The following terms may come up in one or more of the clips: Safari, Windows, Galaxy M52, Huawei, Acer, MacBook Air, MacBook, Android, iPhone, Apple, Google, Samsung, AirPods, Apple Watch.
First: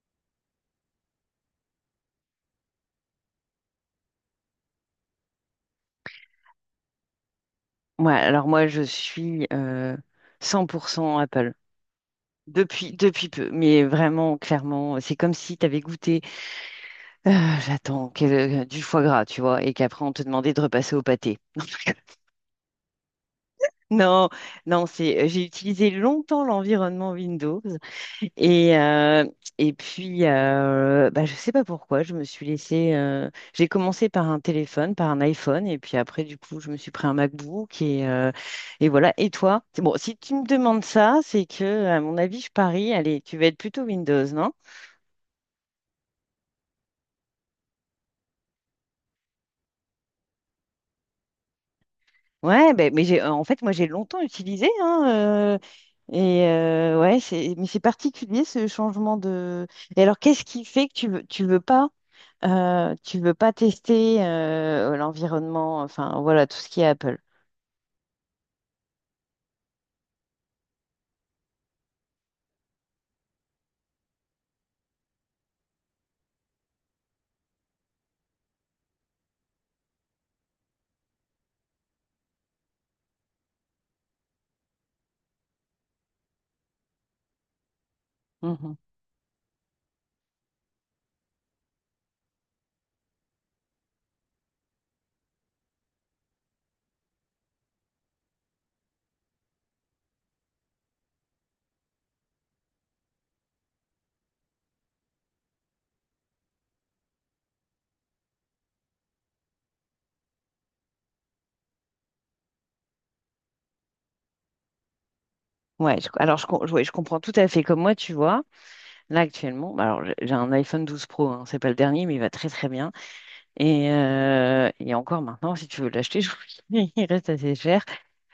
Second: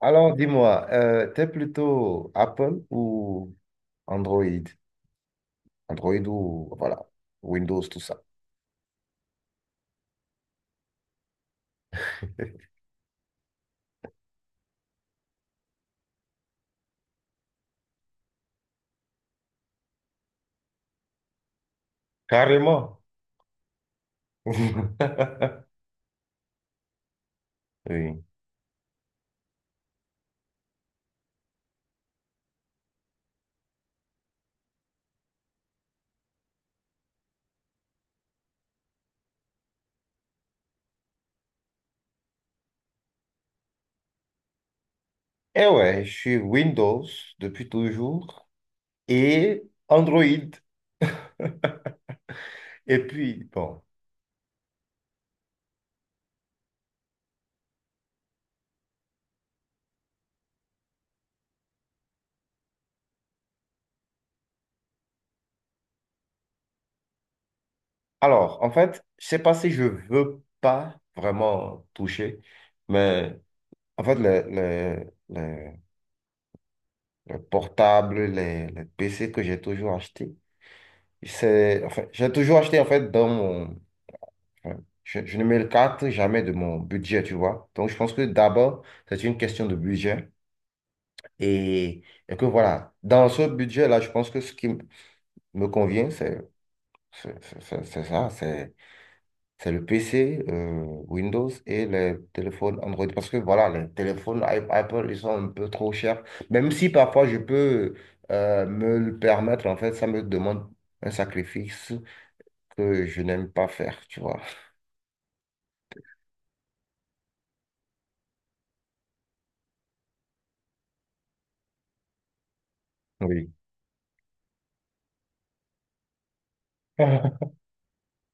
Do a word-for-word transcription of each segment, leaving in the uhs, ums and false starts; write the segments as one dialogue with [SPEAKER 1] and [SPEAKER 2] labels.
[SPEAKER 1] Alors, dis-moi, euh, t'es plutôt Apple ou Android? Android ou, voilà, Windows, tout
[SPEAKER 2] Ouais,
[SPEAKER 1] ça.
[SPEAKER 2] alors moi, je suis euh, cent pour cent Apple. Depuis, depuis peu, mais vraiment, clairement, c'est comme si tu avais goûté, euh, j'attends, quel- du foie gras, tu vois, et qu'après, on te demandait de repasser au pâté.
[SPEAKER 1] Carrément.
[SPEAKER 2] Non, non, c'est, j'ai utilisé longtemps l'environnement Windows.
[SPEAKER 1] Oui.
[SPEAKER 2] Et, euh, et puis, euh, bah, je sais pas pourquoi, je me suis laissée. Euh, j'ai commencé par un téléphone, par un iPhone, et puis après, du coup, je me suis pris un MacBook, et, euh, et voilà. Et toi? C'est bon, si tu me demandes ça, c'est que, à mon avis, je parie, allez, tu vas être plutôt Windows.
[SPEAKER 1] Eh ouais, je suis Windows depuis toujours et Android.
[SPEAKER 2] Ouais, ben,
[SPEAKER 1] Et
[SPEAKER 2] mais j'ai, euh,
[SPEAKER 1] puis,
[SPEAKER 2] en fait, moi,
[SPEAKER 1] bon.
[SPEAKER 2] j'ai longtemps utilisé, hein, euh, et euh, ouais, c'est, mais c'est particulier ce changement de. Et alors, qu'est-ce qui fait que tu veux, tu veux pas, euh, tu veux pas tester euh, l'environnement, enfin voilà, tout ce qui est Apple.
[SPEAKER 1] Alors, en fait, je sais pas si je veux pas vraiment toucher, mais en fait, le, le, le, le portable, les, les P C que j'ai toujours acheté. C'est, enfin, j'ai toujours acheté en fait dans mon. Enfin, je, je ne me carte jamais de mon budget, tu vois. Donc, je pense que
[SPEAKER 2] Mhm.
[SPEAKER 1] d'abord, c'est une question de budget. Et, et que voilà, dans ce budget-là, je pense que ce qui m- me convient, c'est c'est- c'est- c'est- c'est ça, c'est c'est le P C, euh, Windows et les téléphones Android. Parce que voilà, les téléphones I- Apple, ils sont un peu trop chers. Même si parfois je peux euh, me le permettre, en fait, ça me demande un sacrifice que je n'aime pas faire, tu vois.
[SPEAKER 2] Ouais, je- alors je, com- ouais, je comprends tout à fait. Comme moi, tu vois, là actuellement, bah, alors j'ai j'ai un iPhone douze Pro, hein, c'est pas le dernier, mais il va très très bien.
[SPEAKER 1] Oui.
[SPEAKER 2] Et, euh, et encore maintenant, si tu veux l'acheter, je- il reste assez cher.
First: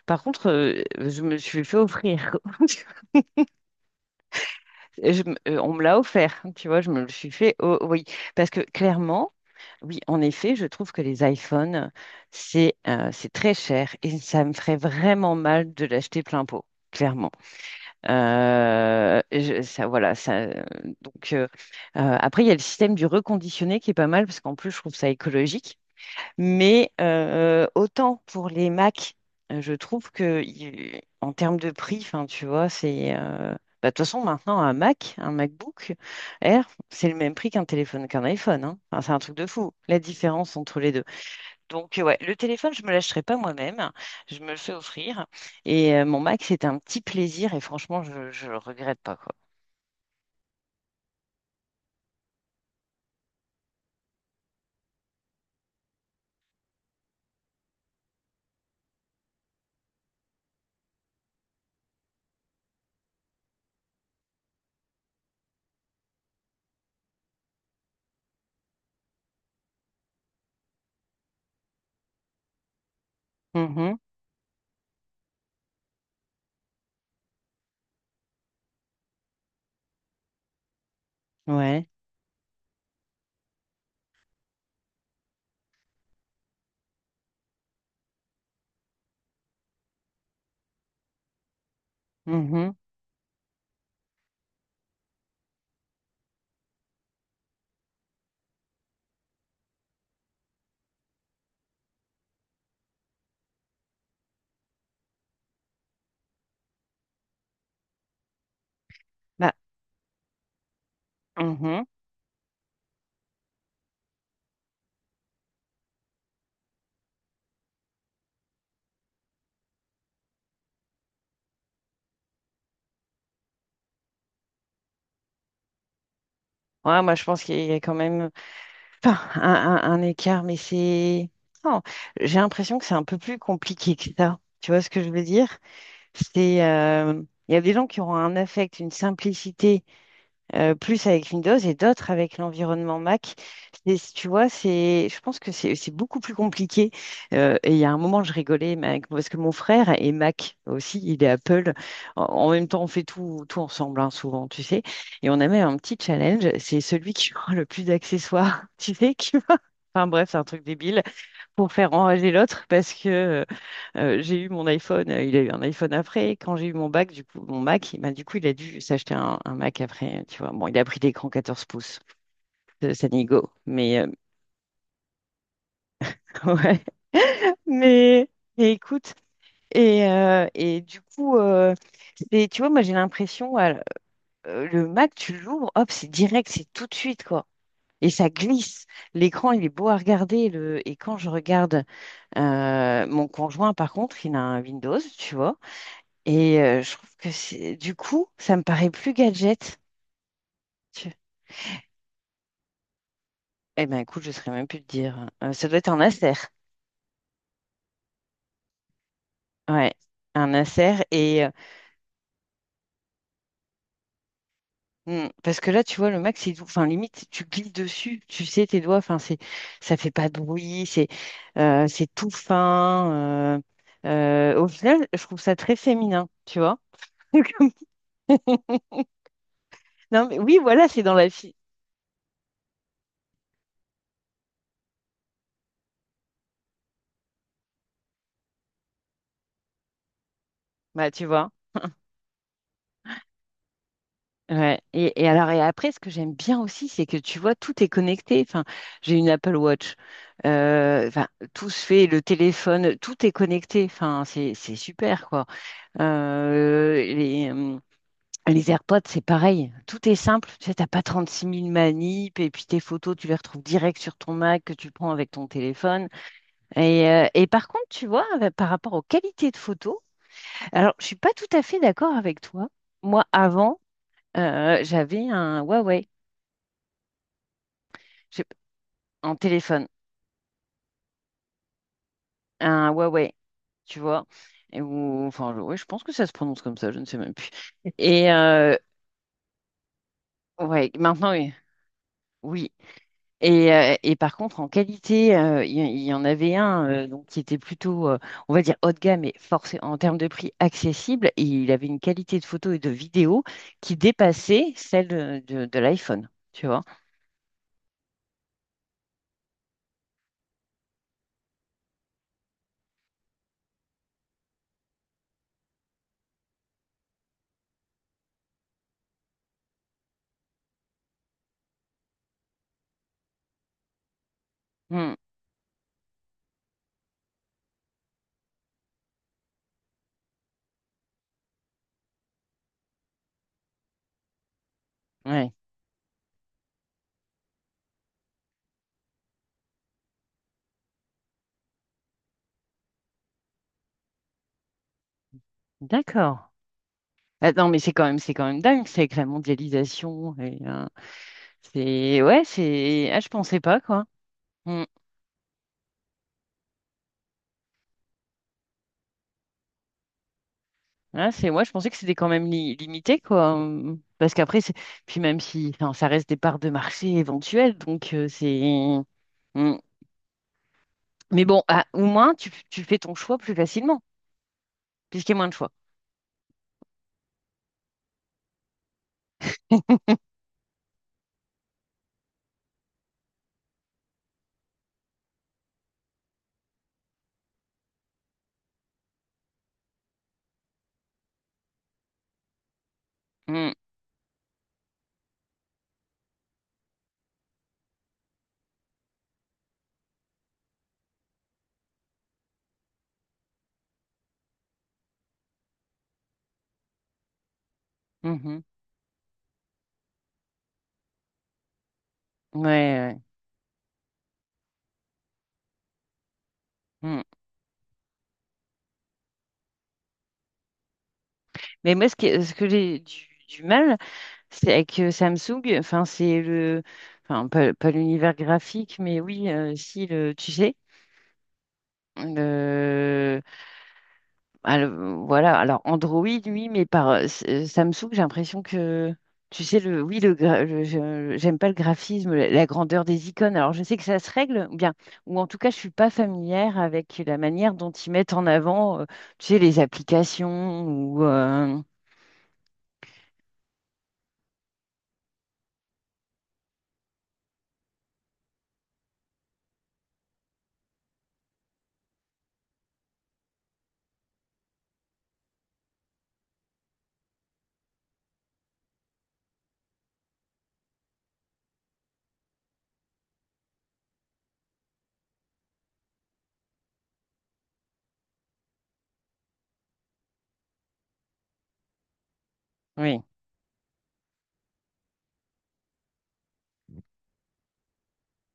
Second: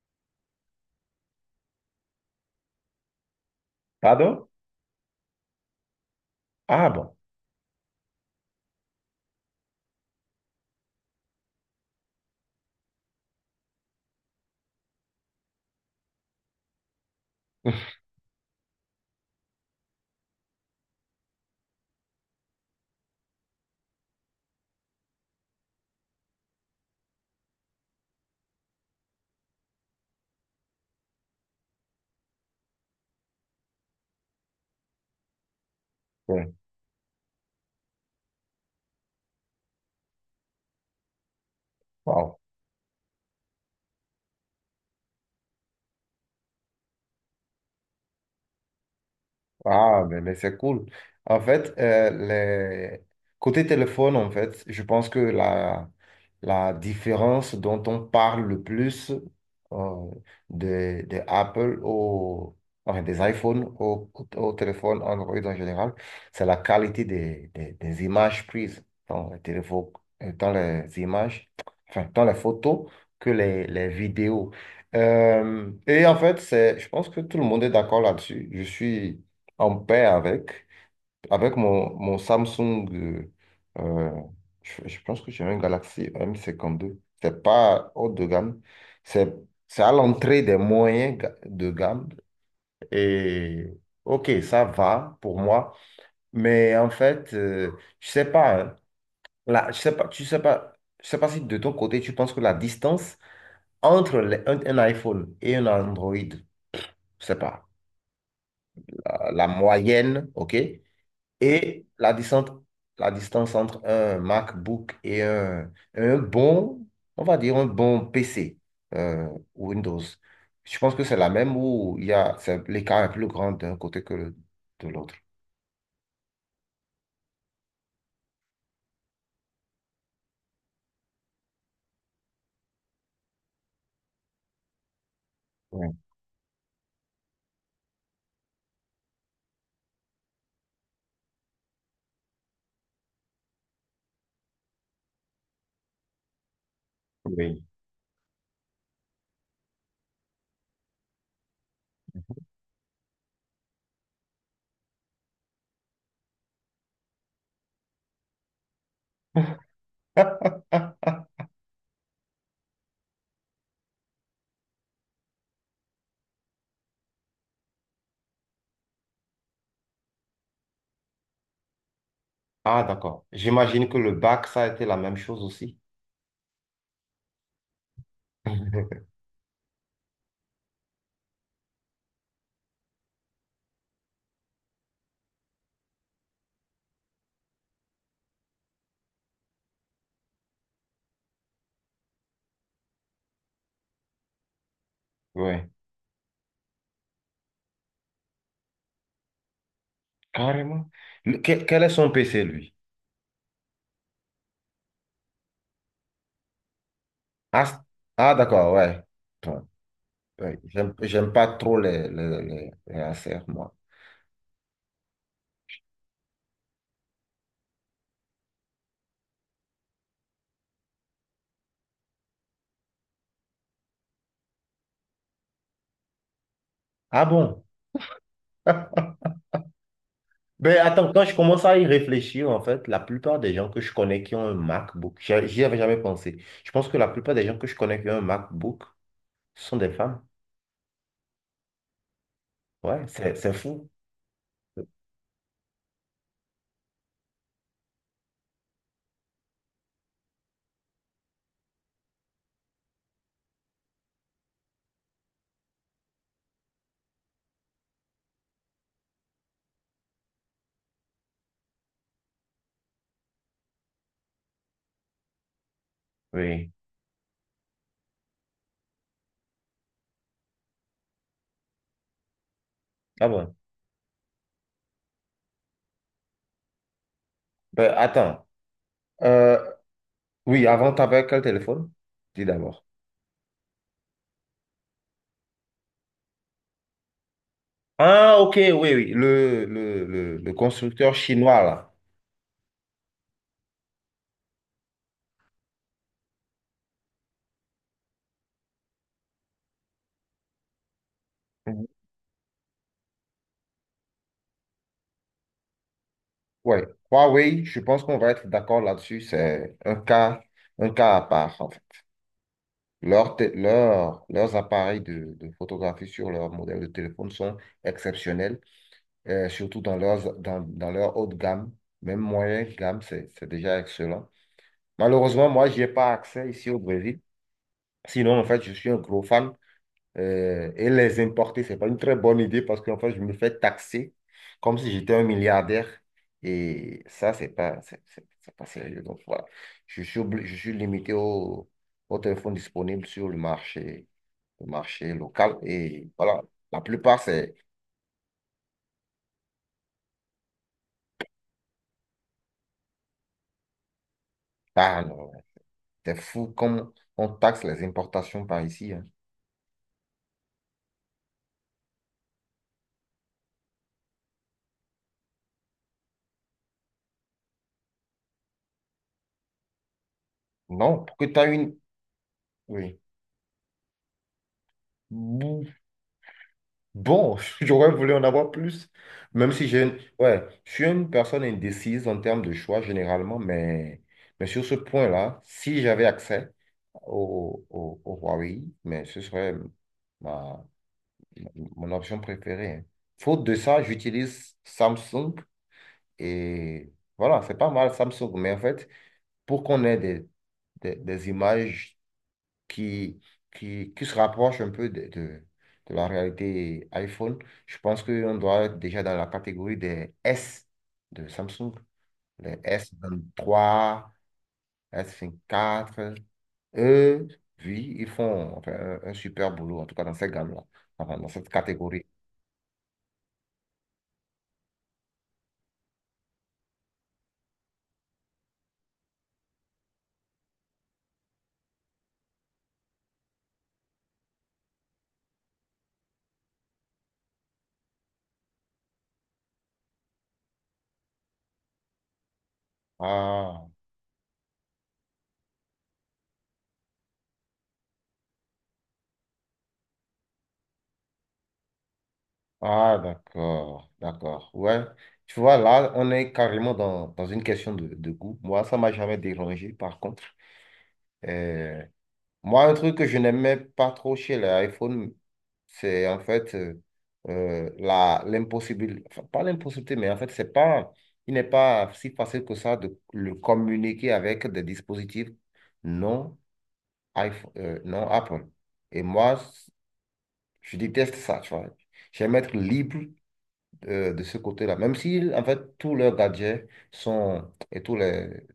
[SPEAKER 2] Par contre, euh, je me le suis fait offrir. Tu vois.
[SPEAKER 1] Pardon?
[SPEAKER 2] Et je me- euh, on me l'a offert, tu vois,
[SPEAKER 1] Ah
[SPEAKER 2] je me le
[SPEAKER 1] bon?
[SPEAKER 2] suis fait. Oh, oui, parce que clairement, oui, en effet, je trouve que les iPhones, c'est euh, c'est très cher et ça me ferait vraiment mal de l'acheter plein pot, clairement. Euh, je- ça, voilà, ça. euh, Donc euh, euh, après, il y a le système du reconditionné qui est pas mal parce qu'en plus, je trouve ça écologique. Mais euh, autant pour les Mac, euh, je trouve que y- en termes de prix, enfin, tu vois, c'est euh, bah, de toute façon maintenant un Mac, un MacBook
[SPEAKER 1] Ouais.
[SPEAKER 2] Air, c'est le même prix qu'un téléphone qu'un iPhone, hein. Enfin, c'est un truc de fou, la différence entre les deux. Donc euh, ouais, le
[SPEAKER 1] Wow.
[SPEAKER 2] téléphone, je me l'achèterai pas moi-même, je me le fais offrir. Et euh, mon Mac, c'est un petit plaisir et franchement, je, je le regrette pas quoi.
[SPEAKER 1] Ah, mais, mais c'est cool. En fait, euh, les... côté téléphone, en fait, je pense que la, la différence dont on parle le plus, euh, des des Apple au... enfin, des iPhones au, au téléphone Android en général, c'est la qualité des, des, des images prises dans les téléphones, euh, dans les images, enfin, dans les photos que les, les
[SPEAKER 2] Mhm.
[SPEAKER 1] vidéos. Euh, et en fait, c'est, je pense que tout le monde est d'accord là-dessus. Je suis en paix avec. Avec
[SPEAKER 2] Ouais.
[SPEAKER 1] mon, mon Samsung, euh, euh, je, je pense que j'ai un Galaxy M cinquante-deux. C'est pas haut de gamme. C'est, c'est à l'entrée des moyens ga- de gamme.
[SPEAKER 2] Mhm.
[SPEAKER 1] Et OK, ça va pour moi. Mais en fait, euh, je sais pas, hein. Là, je sais pas, tu sais pas, je sais pas si de ton côté, tu penses que la distance entre les- un, un iPhone et un Android, je sais pas, euh, la
[SPEAKER 2] Bah,
[SPEAKER 1] moyenne, OK?
[SPEAKER 2] mhm.
[SPEAKER 1] Et la distance, la distance entre un MacBook et un, un bon, on va dire un bon P C, euh, Windows. Je pense que c'est la même où il y a, c'est- l'écart est plus grand d'un côté que de l'autre.
[SPEAKER 2] Ouais, moi je pense qu'il y a quand même. Enfin, un, un- un écart, mais c'est... Non, j'ai l'impression que c'est un peu plus compliqué que ça. Tu vois ce que je veux dire?
[SPEAKER 1] Ouais.
[SPEAKER 2] C'est, euh, il y a des gens qui auront un affect, une simplicité euh, plus avec Windows et d'autres avec l'environnement Mac. C'est- Tu vois, c'est, je pense que c'est c'est beaucoup plus compliqué. Euh,
[SPEAKER 1] Oui.
[SPEAKER 2] et il y a un moment, je rigolais mais avec- parce que mon frère est Mac aussi, il est Apple. En, en même temps, on fait tout, tout ensemble, hein, souvent, tu sais. Et on a même un petit challenge, c'est celui qui aura le plus d'accessoires, tu sais, qui va- enfin bref, c'est un truc débile pour faire enrager l'autre parce que euh, euh, j'ai eu mon iPhone, euh, il a eu un iPhone après. Quand j'ai eu mon bac, du coup, mon Mac, il- bah, du coup, il a dû s'acheter un, un Mac après, tu vois. Bon, il a pris l'écran quatorze pouces.
[SPEAKER 1] Ah,
[SPEAKER 2] ça ça
[SPEAKER 1] d'accord. J'imagine que
[SPEAKER 2] Mais, euh,
[SPEAKER 1] le bac, ça a été la même chose aussi.
[SPEAKER 2] ouais. Mais, mais écoute, et, euh, et du coup, euh, c'est- tu vois, moi, j'ai l'impression, euh, le Mac, tu l'ouvres, hop, c'est direct, c'est tout de suite, quoi. Et ça glisse. L'écran, il est beau à regarder. Le... Et quand je regarde euh, mon conjoint, par contre, il a un Windows, tu vois.
[SPEAKER 1] Ouais,
[SPEAKER 2] Et euh, je trouve que c'est du coup, ça me paraît plus gadget.
[SPEAKER 1] carrément.
[SPEAKER 2] Tu-
[SPEAKER 1] Le- quel, quel est son P C, lui?
[SPEAKER 2] Eh ben écoute, je saurais même plus te dire, hein. Euh, ça doit être un Acer.
[SPEAKER 1] Ah, c- ah, d'accord, ouais. Bon,
[SPEAKER 2] Ouais, un
[SPEAKER 1] ouais, J'aime
[SPEAKER 2] Acer
[SPEAKER 1] j'aime
[SPEAKER 2] et
[SPEAKER 1] pas
[SPEAKER 2] euh,
[SPEAKER 1] trop les, les, les, les Acer, moi.
[SPEAKER 2] hmm, parce que là, tu vois, le Mac, c'est tout. Enfin, limite, tu glisses dessus, tu sais tes doigts. Enfin, c'est, ça fait pas de bruit. C'est, euh, c'est tout fin. Euh, euh, au final, je trouve ça très féminin, tu vois.
[SPEAKER 1] Ah bon?
[SPEAKER 2] Comme- Non, mais oui,
[SPEAKER 1] Ben,
[SPEAKER 2] voilà, c'est
[SPEAKER 1] attends,
[SPEAKER 2] dans
[SPEAKER 1] quand
[SPEAKER 2] la
[SPEAKER 1] je
[SPEAKER 2] fille.
[SPEAKER 1] commence à y réfléchir, en fait, la plupart des gens que je connais qui ont un MacBook, j'y j'y avais jamais pensé. Je pense que la plupart des gens que je connais qui ont un MacBook sont des femmes.
[SPEAKER 2] Bah, tu vois.
[SPEAKER 1] Ouais, c'est, c'est fou.
[SPEAKER 2] Ouais. Et, et alors et après, ce que j'aime bien aussi, c'est que tu vois, tout est connecté. Enfin, j'ai une Apple Watch. Euh, enfin, tout se fait, le téléphone, tout est connecté. Enfin, c'est c'est super quoi. Euh, les, euh, les AirPods, c'est pareil. Tout est simple. Tu sais, t'as pas six mille manips et puis tes photos, tu les retrouves direct sur ton Mac que tu prends avec ton téléphone.
[SPEAKER 1] Oui.
[SPEAKER 2] Et, euh, et par contre, tu vois, avec- par rapport aux qualités de photos, alors je suis pas tout à fait d'accord avec toi. Moi,
[SPEAKER 1] Ah bon.
[SPEAKER 2] avant. Euh, j'avais un Huawei.
[SPEAKER 1] Ben,
[SPEAKER 2] J'ai
[SPEAKER 1] attends.
[SPEAKER 2] un
[SPEAKER 1] Euh,
[SPEAKER 2] téléphone,
[SPEAKER 1] oui, avant, t'avais quel téléphone? Dis d'abord.
[SPEAKER 2] un Huawei, tu vois. Et ou, enfin, je- ouais, je pense que ça se prononce comme ça, je ne sais même plus. Et
[SPEAKER 1] Ah, ok, oui,
[SPEAKER 2] euh,
[SPEAKER 1] oui. Le, le, le, le
[SPEAKER 2] ouais,
[SPEAKER 1] constructeur
[SPEAKER 2] maintenant, oui.
[SPEAKER 1] chinois, là.
[SPEAKER 2] Oui. Et, euh, et par contre, en qualité, euh, il y, il y en avait un euh, donc, qui était plutôt, euh, on va dire, haut de gamme, mais forcé, en termes de prix accessible. Et il
[SPEAKER 1] Mhm.
[SPEAKER 2] avait une qualité de photo et de vidéo qui dépassait celle de, de- de l'iPhone, tu vois.
[SPEAKER 1] Ouais. Huawei, je pense qu'on va être d'accord là-dessus. C'est un cas, un cas à part. Leurs, té- leurs- leurs appareils de, de photographie sur leur modèle de téléphone sont exceptionnels, euh, surtout dans, leurs, dans, dans leur haute gamme, même moyenne gamme, c'est, c'est déjà excellent.
[SPEAKER 2] Hmm,
[SPEAKER 1] Malheureusement, moi, je n'y pas accès ici au Brésil. Sinon, en fait, je suis un gros fan, euh, et les importer, c'est pas une très bonne idée parce qu'en fait, je me fais taxer comme si j'étais un
[SPEAKER 2] ouais,
[SPEAKER 1] milliardaire. Et ça, c'est pas, c'est c'est- c'est pas sérieux. Donc voilà, je suis, obli- je suis limité au, au téléphone disponible sur le marché, le marché local. Et voilà,
[SPEAKER 2] d'accord.
[SPEAKER 1] la plupart,
[SPEAKER 2] Ah,
[SPEAKER 1] c'est
[SPEAKER 2] non, mais c'est quand même, c'est quand même dingue, c'est avec la mondialisation. Et, euh, C'est, ouais, c'est ah, je pensais pas quoi. Mm.
[SPEAKER 1] ah, non, t'es fou comme on taxe les importations par ici, hein.
[SPEAKER 2] Ah, c'est ouais, je pensais que c'était quand même li- limité quoi. Mm. Parce qu'après c'est puis même si enfin, ça reste des parts de marché éventuelles donc euh, c'est. Mm.
[SPEAKER 1] Non, pour que tu as
[SPEAKER 2] Mais bon,
[SPEAKER 1] une.
[SPEAKER 2] ah, au moins tu, tu fais
[SPEAKER 1] Oui.
[SPEAKER 2] ton choix plus facilement puisqu'il y a moins de choix.
[SPEAKER 1] Bon, j'aurais voulu en avoir plus, même si j'ai, ouais, je suis une personne indécise en termes de choix généralement, mais, mais sur ce point-là, si j'avais accès au, au, au Huawei, mais ce serait ma, mon option préférée, hein. Faute de
[SPEAKER 2] Mm.
[SPEAKER 1] ça, j'utilise Samsung et voilà, c'est pas mal Samsung, mais en fait, pour qu'on ait des, des, des images qui, qui, qui se rapproche un peu de, de, de la réalité iPhone. Je pense qu'on doit
[SPEAKER 2] Mhm.
[SPEAKER 1] être déjà dans la catégorie des S de Samsung, les s
[SPEAKER 2] Ouais,
[SPEAKER 1] vingt trois s vingt quatre.
[SPEAKER 2] ouais. Mm.
[SPEAKER 1] Eux, oui, ils font enfin, un, un super boulot, en tout cas dans cette gamme-là, enfin, dans cette
[SPEAKER 2] Mais
[SPEAKER 1] catégorie.
[SPEAKER 2] moi ce que ce que j'ai du, du mal c'est avec euh, Samsung, enfin c'est le enfin pas, pas l'univers graphique mais oui, euh, si le tu sais. Alors, voilà, alors Android, oui, mais par euh, s- euh, Samsung, j'ai l'impression que, tu sais, le, oui, le, gra- le- je- j'aime pas le graphisme, la, la grandeur des icônes.
[SPEAKER 1] Ah,
[SPEAKER 2] Alors, je sais que ça se règle, ou bien, ou en tout cas, je suis pas familière avec la manière dont ils mettent en avant, euh, tu sais, les applications ou, euh,
[SPEAKER 1] ah d'accord, d'accord. Ouais. Tu vois, là, on est carrément dans, dans une question de, de goût. Moi, ça m'a jamais dérangé, par contre. Euh, Moi, un truc que je n'aimais pas trop chez les iPhones, c'est en fait euh, euh, la, l'impossibilité, enfin, pas l'impossibilité, mais en fait, c'est pas, il n'est pas si facile que ça de le communiquer avec des dispositifs non, iPhone, euh, non Apple. Et moi, je déteste ça, tu vois. J'aime être libre
[SPEAKER 2] oui,
[SPEAKER 1] euh, de ce côté-là, même si, en fait, tous leurs gadgets sont, et tous les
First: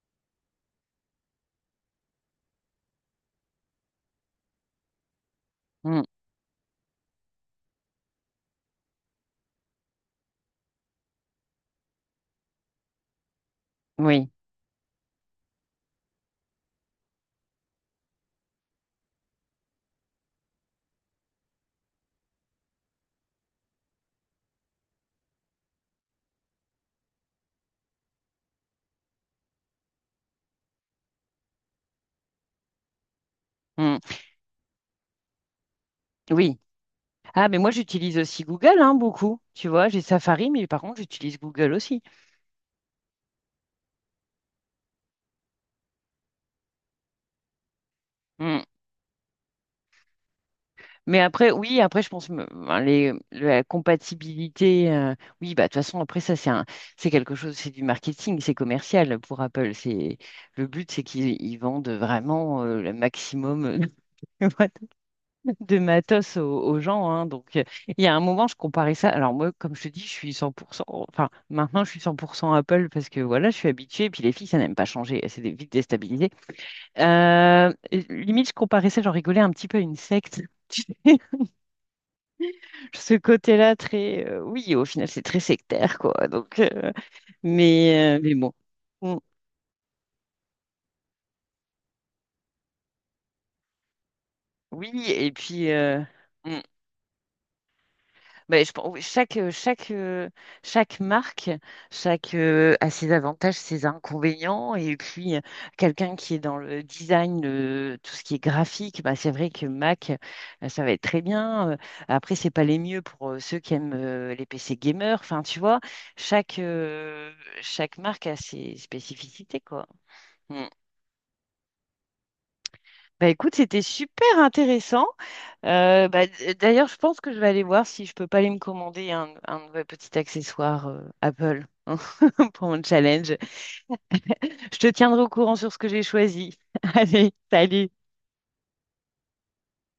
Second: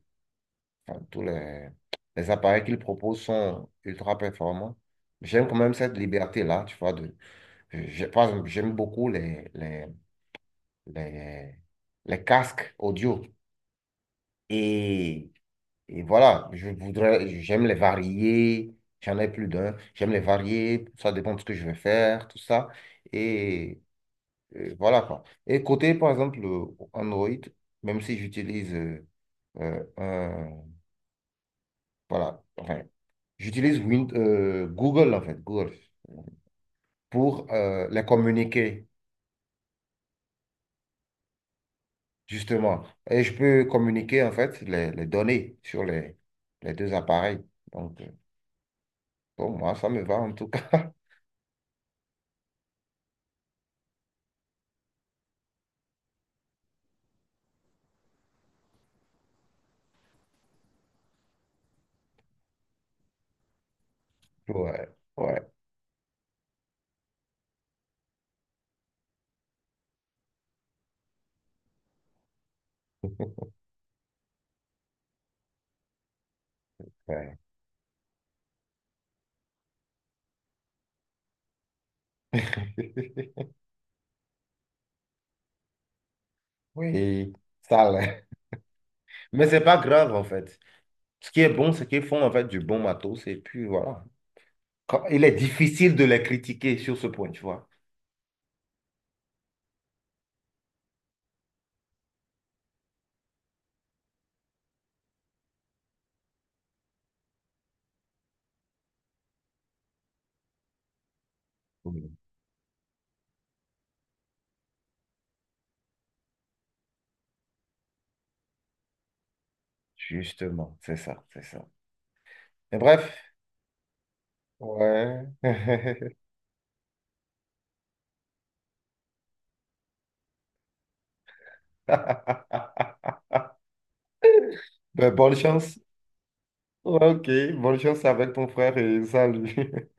[SPEAKER 1] Enfin, tous les, les appareils qu'ils proposent sont ultra performants. J'aime quand même cette
[SPEAKER 2] mm,
[SPEAKER 1] liberté-là, tu vois. De, j'ai- par exemple, j'aime beaucoup les, les, les, les casques audio.
[SPEAKER 2] oui,
[SPEAKER 1] Et, et voilà, je voudrais, j'aime les varier. J'en ai plus d'un. J'aime les varier. Ça dépend de ce que je vais faire, tout ça. Et, euh, voilà quoi. Et côté, par exemple, Android, même si j'utilise euh, euh, un, voilà, enfin, J'utilise
[SPEAKER 2] mm,
[SPEAKER 1] Win- euh, Google, en fait, Google,
[SPEAKER 2] oui.
[SPEAKER 1] pour
[SPEAKER 2] Ah, mais moi,
[SPEAKER 1] euh, les
[SPEAKER 2] j'utilise aussi Google,
[SPEAKER 1] communiquer,
[SPEAKER 2] hein, beaucoup. Tu vois, j'ai Safari, mais par contre, j'utilise Google aussi.
[SPEAKER 1] justement. Et je peux communiquer, en fait, les, les données sur les, les deux appareils. Donc, euh,
[SPEAKER 2] Hmm.
[SPEAKER 1] pour moi, ça me va, en tout cas.
[SPEAKER 2] Mais après, oui, après, je pense me- ben, les, la compatibilité. Euh, oui, bah, de toute façon, après, ça, c'est un, c'est quelque chose, c'est du marketing, c'est commercial pour Apple. C'est, le but, c'est qu'ils ils vendent vraiment euh, le maximum de
[SPEAKER 1] Ouais, ouais,
[SPEAKER 2] de matos aux, aux gens, hein. Donc euh, il y a un moment, je comparais ça. Alors, moi, comme je te dis, je suis cent pour cent, enfin, maintenant, je suis cent pour cent Apple parce que voilà, je suis habituée. Et puis, les filles, ça n'aime pas changer. C'est des- vite déstabilisé.
[SPEAKER 1] ouais.
[SPEAKER 2] Euh, Limite, je comparais ça, j'en rigolais un petit peu à une secte. Ce côté-là très euh, oui, au final c'est très sectaire quoi, donc euh,
[SPEAKER 1] Oui, ça
[SPEAKER 2] mais euh,
[SPEAKER 1] l'est.
[SPEAKER 2] mais bon. Mm.
[SPEAKER 1] Mais c'est pas grave, en fait. Ce qui est bon, c'est qu'ils font, en fait, du bon matos. Et puis, voilà.
[SPEAKER 2] Oui
[SPEAKER 1] quand- il est
[SPEAKER 2] et puis
[SPEAKER 1] difficile
[SPEAKER 2] euh,
[SPEAKER 1] de les
[SPEAKER 2] mm.
[SPEAKER 1] critiquer sur ce point, tu vois.
[SPEAKER 2] Ben, je pense- oui, chaque euh, chaque euh, chaque marque chaque euh, a ses avantages ses inconvénients et puis euh, quelqu'un qui est dans le design le- tout ce qui est graphique ben c'est vrai que Mac euh, ça va être très bien. Euh,
[SPEAKER 1] Oui.
[SPEAKER 2] après c'est pas les mieux pour euh, ceux qui aiment euh, les P C gamers enfin tu vois chaque euh, chaque marque a ses spécificités quoi. Mm.
[SPEAKER 1] Justement, c'est ça, c'est ça. Mais bref,
[SPEAKER 2] Bah écoute, c'était super intéressant.
[SPEAKER 1] ouais.
[SPEAKER 2] Euh, bah, d- euh, d'ailleurs, je pense que je vais aller voir si je peux pas aller me commander un, un nouvel petit accessoire euh, Apple hein, pour mon challenge. Je te
[SPEAKER 1] Ben,
[SPEAKER 2] tiendrai au
[SPEAKER 1] bonne
[SPEAKER 2] courant sur ce
[SPEAKER 1] chance.
[SPEAKER 2] que j'ai choisi.
[SPEAKER 1] Ouais, Ok,
[SPEAKER 2] Allez,
[SPEAKER 1] bonne
[SPEAKER 2] salut.
[SPEAKER 1] chance avec ton frère et salut.